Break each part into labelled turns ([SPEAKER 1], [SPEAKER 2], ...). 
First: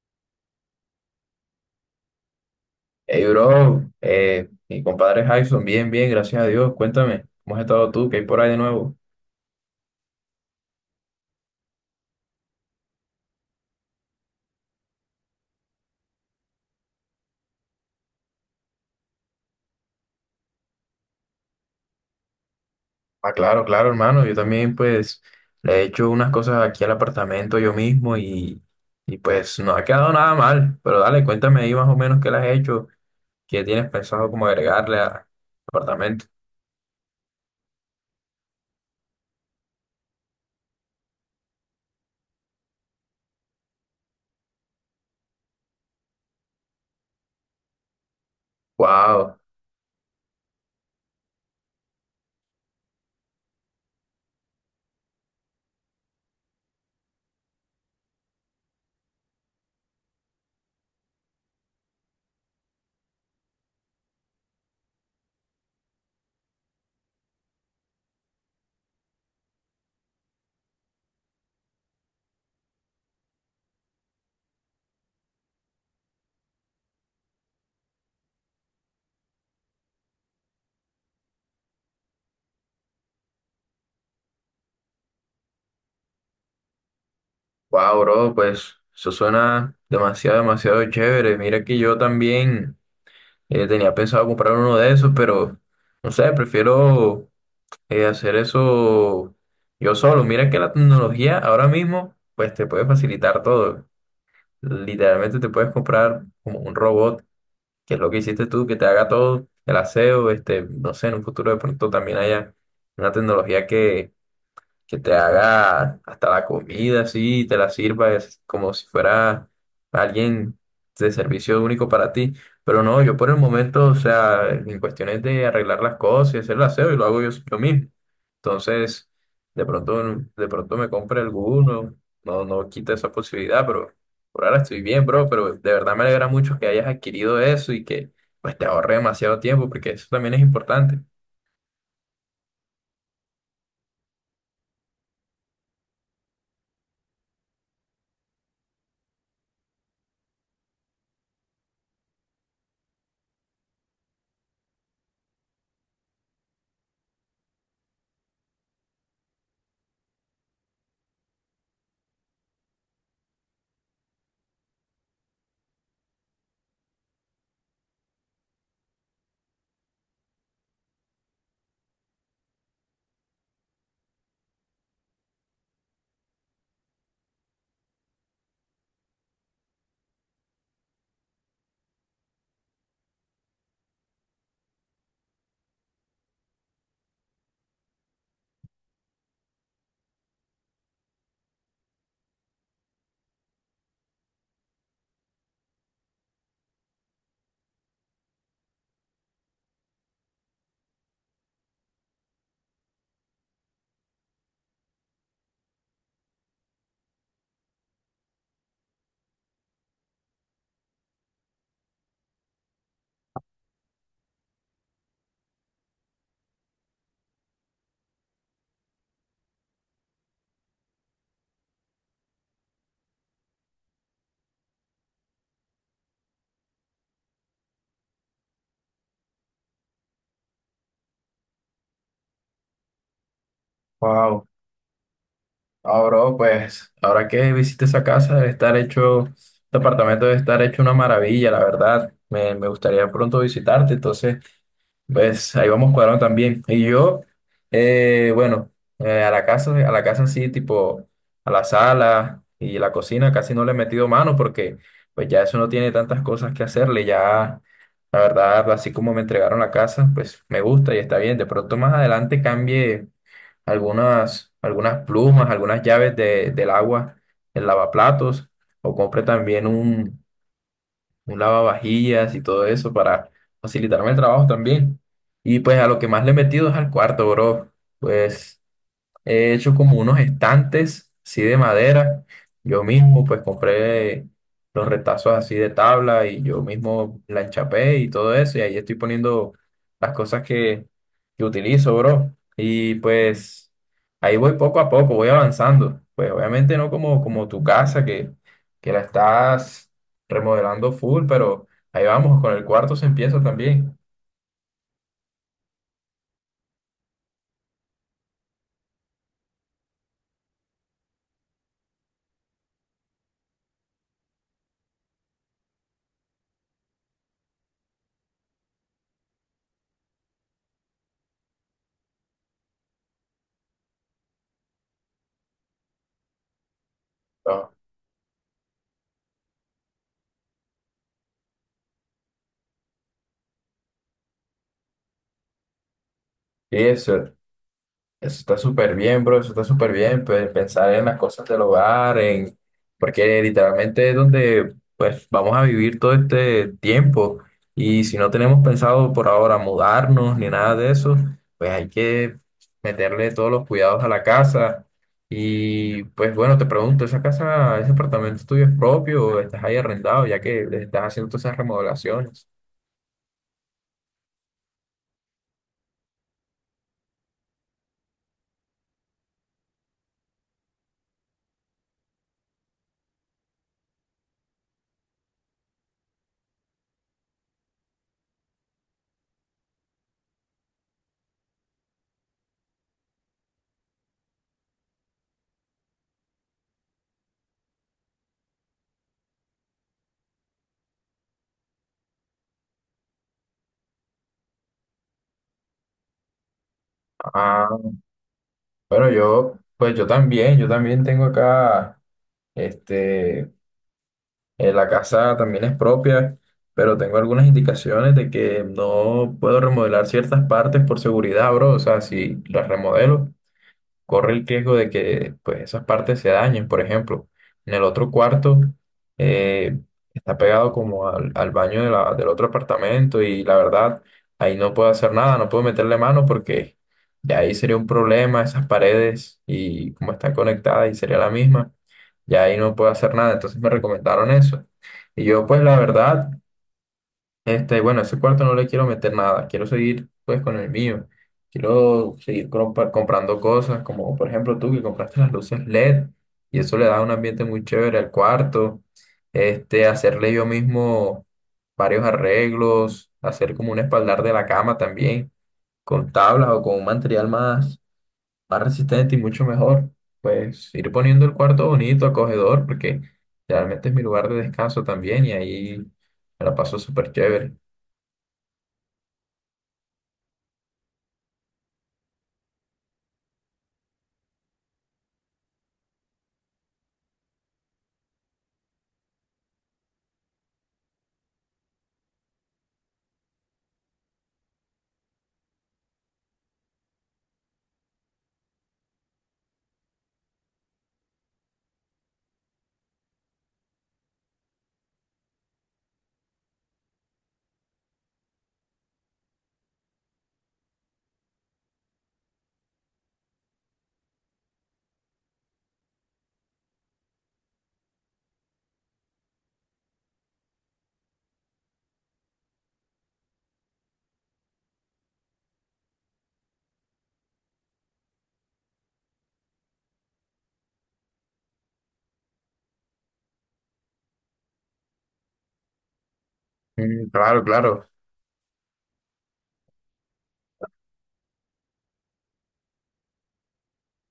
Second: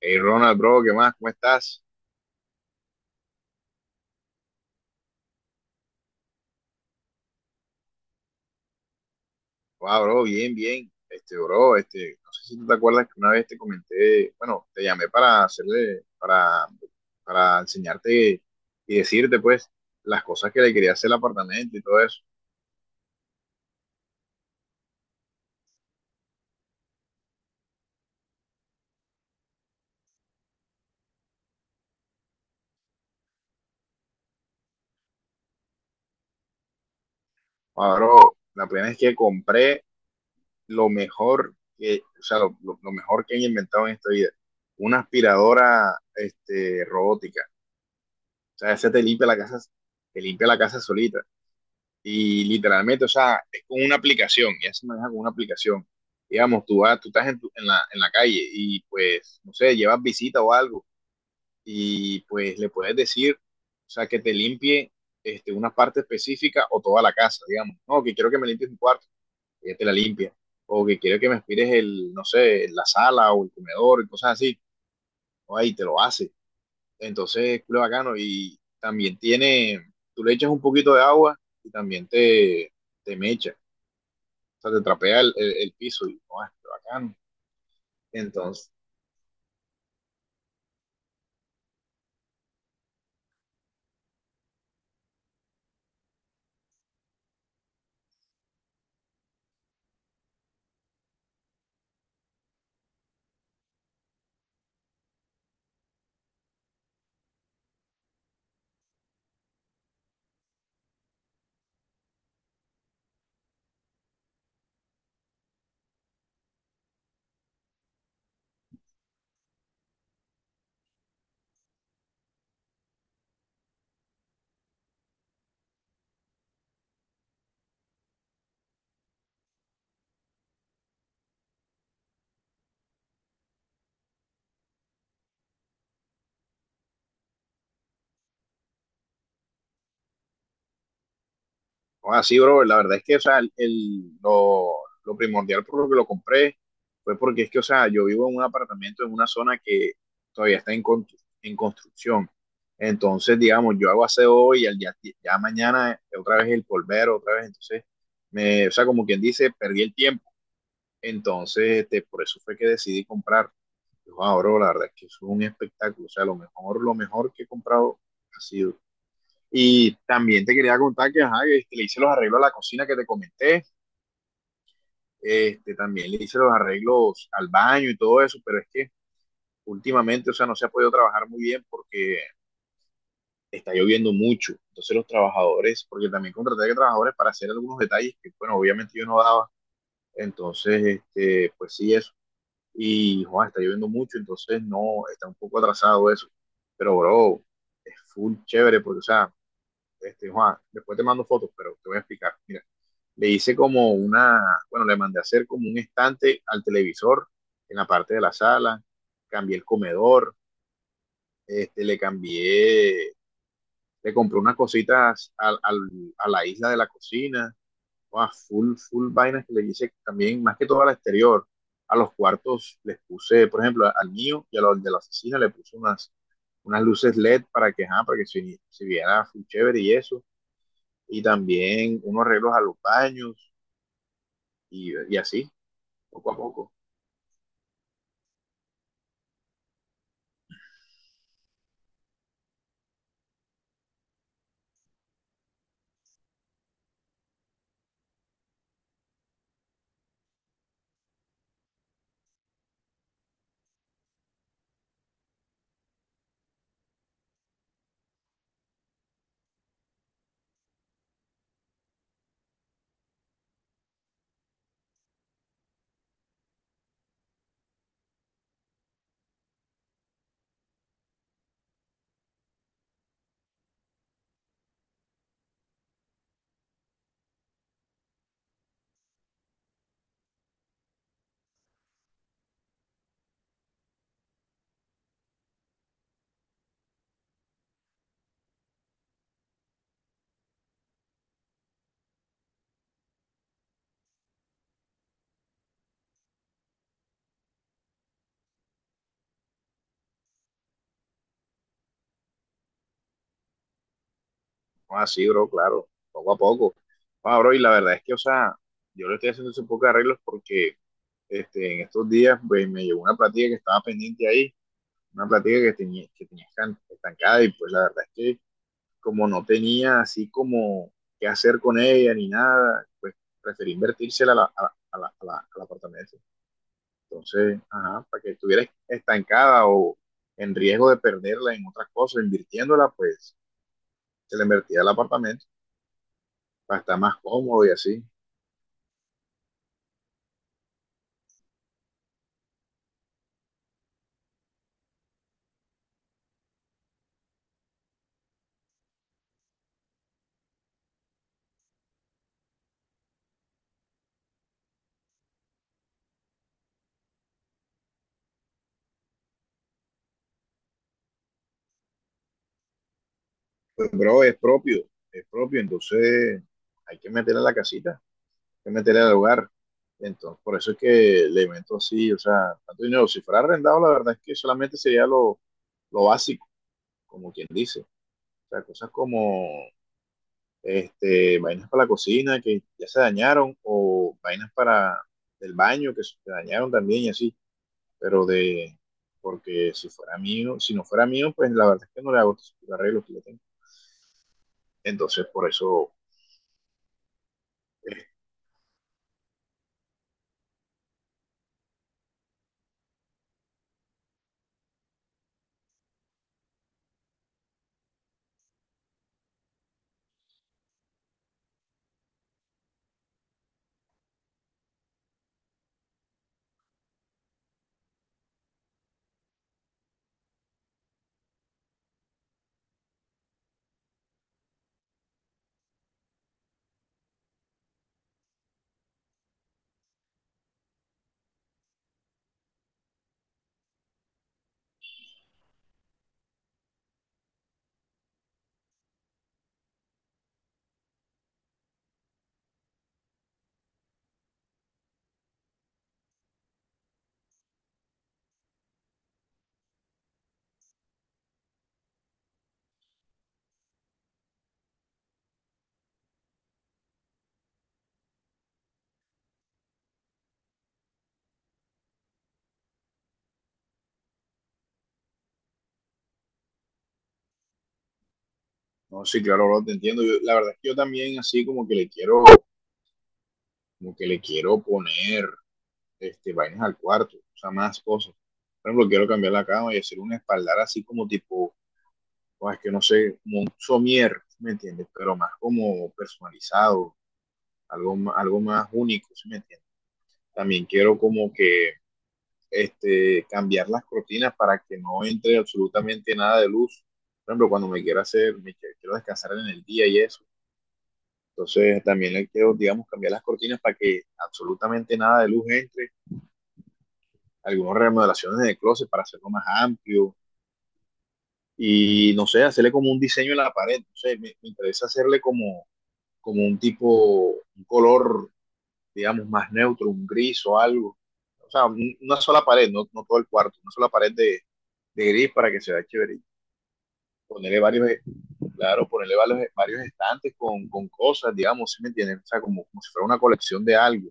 [SPEAKER 1] Hey Ronald, bro, ¿qué más? ¿Cómo estás?
[SPEAKER 2] Hey, bro, mi compadre Jackson, bien, bien, gracias a Dios. Cuéntame, ¿cómo has estado tú? ¿Qué hay por ahí de nuevo?
[SPEAKER 1] Wow, bro, bien, bien. Este, bro, este, no sé si tú te acuerdas que una vez te comenté, bueno, te llamé para enseñarte y decirte, pues, las cosas que le quería hacer al apartamento y todo eso.
[SPEAKER 2] Ah, claro, claro, hermano. Yo también, pues, le he hecho unas cosas aquí al apartamento yo mismo y pues, no ha quedado nada mal. Pero dale, cuéntame ahí más o menos qué le has hecho, qué tienes pensado como agregarle a- al apartamento.
[SPEAKER 1] Wow, bro, la plena es que compré lo mejor que, o sea, lo mejor que han inventado en esta vida. Una aspiradora, este, robótica. O sea, esa te limpia
[SPEAKER 2] Wow,
[SPEAKER 1] la casa, te limpia la casa solita. Y literalmente, o sea, es con una aplicación, ya se maneja con una aplicación. Digamos, tú vas, tú estás en la calle y pues, no sé, llevas visita o algo y pues le puedes decir, o sea, que te limpie este, una parte específica o toda la casa, digamos. No, que quiero que me limpies mi cuarto, ella te la limpia. O que quiero que me aspires el, no sé, la sala o el comedor y cosas así. O ahí te lo hace. Entonces, culo bacano. Y también tiene, tú le echas un poquito de agua y también te mecha sea, te trapea el piso y, oh, qué bacano.
[SPEAKER 2] wow, bro,
[SPEAKER 1] Entonces,
[SPEAKER 2] pues, eso suena demasiado, demasiado chévere. Mira que yo también tenía pensado comprar uno de esos, pero, no sé, prefiero hacer eso yo solo. Mira que la tecnología ahora mismo, pues te puede facilitar todo. Literalmente te puedes comprar como un robot, que es lo que hiciste tú, que te haga todo el aseo, este, no sé, en un futuro de pronto también haya una tecnología que te haga hasta la comida así, y te la sirva es como si fuera alguien de servicio único para ti. Pero no, yo por el momento, o sea, en cuestiones de arreglar las cosas y hacer el aseo, y lo hago yo, yo mismo. Entonces, de pronto, de pronto me compre alguno, no, no quita esa posibilidad, pero por ahora estoy bien, bro, pero de verdad me alegra mucho que hayas adquirido eso y que pues te ahorre demasiado tiempo, porque eso también es importante.
[SPEAKER 1] oh, así, bro, la verdad es que, o sea, lo primordial por lo que lo compré fue porque es que, o sea, yo vivo en un apartamento en una zona que todavía está en construcción. Entonces, digamos, yo hago aseo hoy y ya mañana otra vez el polvero, otra vez. Entonces, o sea, como quien dice, perdí el tiempo. Entonces, este, por eso fue que decidí comprar. Yo, ah, bro, la verdad es que es un espectáculo. O sea, lo mejor que he comprado ha sido. Y también te quería contar que ajá, este, le hice los arreglos a la cocina que te comenté, este, también le hice los arreglos al baño y todo eso, pero es que últimamente, o sea, no se ha podido trabajar muy bien porque está lloviendo mucho. Entonces los trabajadores, porque también contraté a trabajadores para hacer algunos detalles que, bueno, obviamente yo no daba. Entonces, este, pues sí, eso. Y, Juan, está lloviendo mucho, entonces no, está un poco atrasado eso. Pero, bro, es full chévere, porque, o sea, este, Juan, después te mando fotos, pero te voy a explicar. Mira. Le hice como una, bueno, le mandé a hacer como un estante al televisor en la parte de la sala, cambié el comedor, este, le cambié, le compré unas cositas a la isla de la cocina, wow, full, full vainas que le hice también, más que todo al exterior. A los cuartos les puse, por ejemplo, al mío y a los de la oficina le puse unas luces LED para que, ajá, para que se viera full chévere y eso. Y también unos arreglos a los baños
[SPEAKER 2] Wow.
[SPEAKER 1] y así,
[SPEAKER 2] Ah,
[SPEAKER 1] poco
[SPEAKER 2] bro,
[SPEAKER 1] a poco.
[SPEAKER 2] pues ahora que visité esa casa, debe estar hecho, este apartamento debe estar hecho una maravilla, la verdad. Me gustaría pronto visitarte, entonces, pues ahí vamos cuadrando también. Y yo, bueno, a la casa sí, tipo, a la sala y la cocina casi no le he metido mano porque, pues ya eso no tiene tantas cosas que hacerle, ya, la verdad, así como me entregaron la casa, pues me gusta y está bien. De pronto más adelante cambie algunas, algunas plumas, algunas llaves de- del agua, el lavaplatos, o compre también un lavavajillas y todo eso para facilitarme el trabajo también. Y pues a lo que más le he metido es al cuarto, bro. Pues he hecho como unos estantes, así de madera. Yo mismo, pues compré los retazos así de tabla y yo mismo la enchapé y todo eso. Y ahí estoy poniendo las cosas que utilizo, bro. Y pues ahí voy poco a poco, voy avanzando. Pues obviamente no como, como tu casa que la estás remodelando full, pero ahí vamos, con el cuarto se empieza también.
[SPEAKER 1] No, así, bro, claro, poco a poco. Ah, bro, y la verdad es que, o sea, yo le estoy haciendo un poco de arreglos porque este, en estos días pues, me llegó una platica que estaba pendiente ahí, una platica estancada y pues la verdad es que como no tenía así como qué hacer con ella ni nada, pues preferí invertírsela a la apartamento. Entonces,
[SPEAKER 2] Ah,
[SPEAKER 1] ajá, para que estuviera estancada o en riesgo de perderla en otras cosas, invirtiéndola, pues se la invertía al apartamento
[SPEAKER 2] sí,
[SPEAKER 1] para estar más
[SPEAKER 2] eso.
[SPEAKER 1] cómodo y así.
[SPEAKER 2] Eso está súper bien, bro, eso está súper bien, pues, pensar en las cosas del hogar, en porque literalmente es donde pues vamos a vivir todo este tiempo y si no tenemos pensado por ahora mudarnos ni nada de eso, pues hay que meterle todos los cuidados a la casa y pues bueno, te pregunto, ¿esa casa, ese apartamento tuyo es propio o estás ahí arrendado ya que le estás haciendo todas esas remodelaciones?
[SPEAKER 1] Bro, es propio, entonces hay que meterle a la casita, hay que meterle al hogar. Entonces, por eso es que le meto así, o sea, tanto dinero. Si fuera arrendado, la verdad es que solamente sería lo básico, como quien dice. O sea, cosas como este, vainas para la cocina que ya se dañaron, o vainas para el baño que se dañaron también y así. Pero de, porque si fuera mío, si no fuera mío, pues la verdad es que no le hago los arreglos que le tengo. Entonces, por eso.
[SPEAKER 2] Ah, bueno, yo pues yo también tengo acá este la casa también es propia, pero tengo algunas indicaciones de que no puedo remodelar ciertas partes por seguridad, bro. O sea, si las remodelo, corre el riesgo de que pues, esas partes se dañen. Por ejemplo, en el otro cuarto eh, está pegado como al, al baño de la- del otro apartamento y la verdad ahí no puedo hacer nada, no puedo meterle mano porque ya ahí sería un problema esas paredes y cómo están conectadas y sería la misma. Ya ahí no puedo hacer nada, entonces me recomendaron eso. Y yo pues la verdad... Este, bueno, ese cuarto no le quiero meter nada, quiero seguir pues con el mío. Quiero seguir compa- comprando cosas, como por ejemplo tú que compraste las luces LED y eso le da un ambiente muy chévere al cuarto. Este, hacerle yo mismo varios arreglos, hacer como un espaldar de la cama también, con tablas o con un material más, más resistente y mucho mejor. Pues ir poniendo el cuarto bonito, acogedor, porque realmente es mi lugar de descanso también y ahí me la paso súper chévere.
[SPEAKER 1] No, sí, claro, bro, te entiendo. La verdad es que yo también así como que le quiero poner este, vainas al cuarto, o sea, más cosas. Por ejemplo, quiero cambiar la cama y hacer un espaldar así como tipo, o es que no sé, como un somier, ¿sí me entiendes? Pero más como personalizado, algo más único, ¿sí me entiendes? También quiero como que este, cambiar las cortinas para que no entre absolutamente nada de luz. Por ejemplo, cuando me quiero descansar en el día y eso. Entonces también le quiero, digamos, cambiar las cortinas para que absolutamente nada de luz entre, algunas remodelaciones de closet para hacerlo más amplio y no sé, hacerle como un diseño en la pared, no sé, me interesa hacerle como un tipo, un color, digamos, más neutro, un gris o algo. O sea, una sola pared, no, no todo el cuarto, una sola pared de gris para que se vea chévere.
[SPEAKER 2] Mm, claro,
[SPEAKER 1] Ponerle
[SPEAKER 2] claro.
[SPEAKER 1] varios, claro, ponerle varios, varios estantes con cosas, digamos, ¿si me entienden? O sea, como si fuera una colección de algo.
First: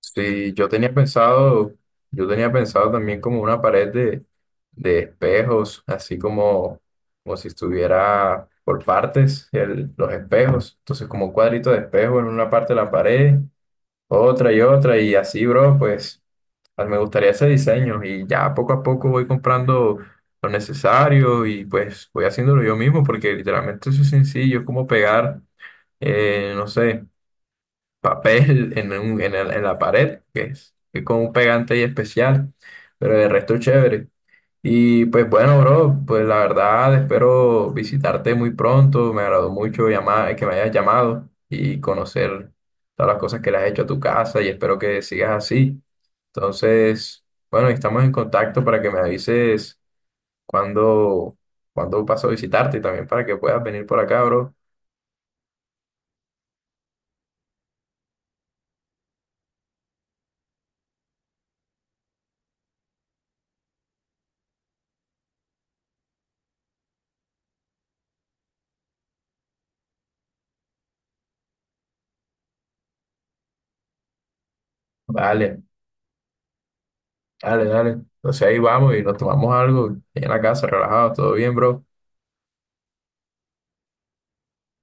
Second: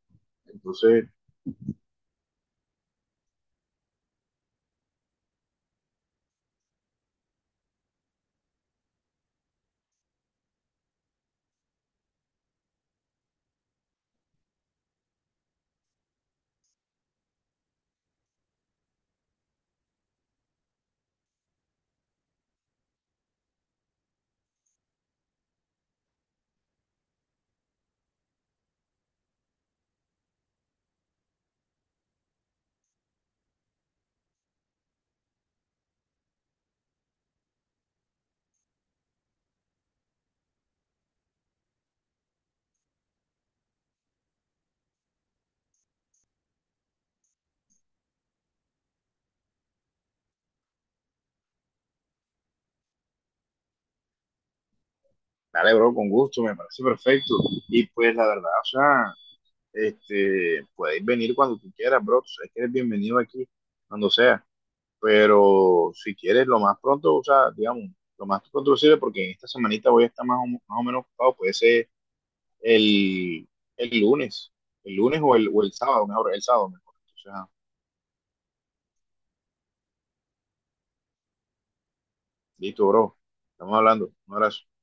[SPEAKER 2] Sí,
[SPEAKER 1] Entonces,
[SPEAKER 2] yo tenía pensado también como una pared de espejos, así como, como si estuviera por partes el- los espejos. Entonces, como un cuadrito de espejo en una parte de la pared, otra y otra, y así, bro, pues a mí me gustaría ese diseño. Y ya poco a poco voy comprando lo necesario y pues voy haciéndolo yo mismo, porque literalmente eso es sencillo, es como pegar, no sé. Papel en, un- en, el- en la pared, que es con un pegante ahí especial, pero de resto chévere. Y pues bueno, bro, pues la verdad espero visitarte muy pronto. Me agradó mucho llamar, que me hayas llamado y conocer todas las cosas que le has hecho a tu casa y espero que sigas así. Entonces, bueno, estamos en contacto para que me avises cuando cuando paso a visitarte y también para que puedas venir por acá, bro.
[SPEAKER 1] dale, bro, con gusto, me parece perfecto. Y pues la verdad, o sea, este, puedes venir cuando tú quieras, bro. Tú sabes que eres bienvenido aquí, cuando sea. Pero si quieres, lo más pronto, o sea, digamos, lo más pronto posible, porque en esta semanita voy a estar más o menos ocupado. Puede ser el, el lunes, el lunes o el,
[SPEAKER 2] Vale.
[SPEAKER 1] o el sábado, mejor, el sábado mejor. O sea,
[SPEAKER 2] Dale, dale. Entonces ahí vamos y nos tomamos algo en la casa, relajados, todo bien, bro.
[SPEAKER 1] listo, bro. Estamos hablando. Un abrazo.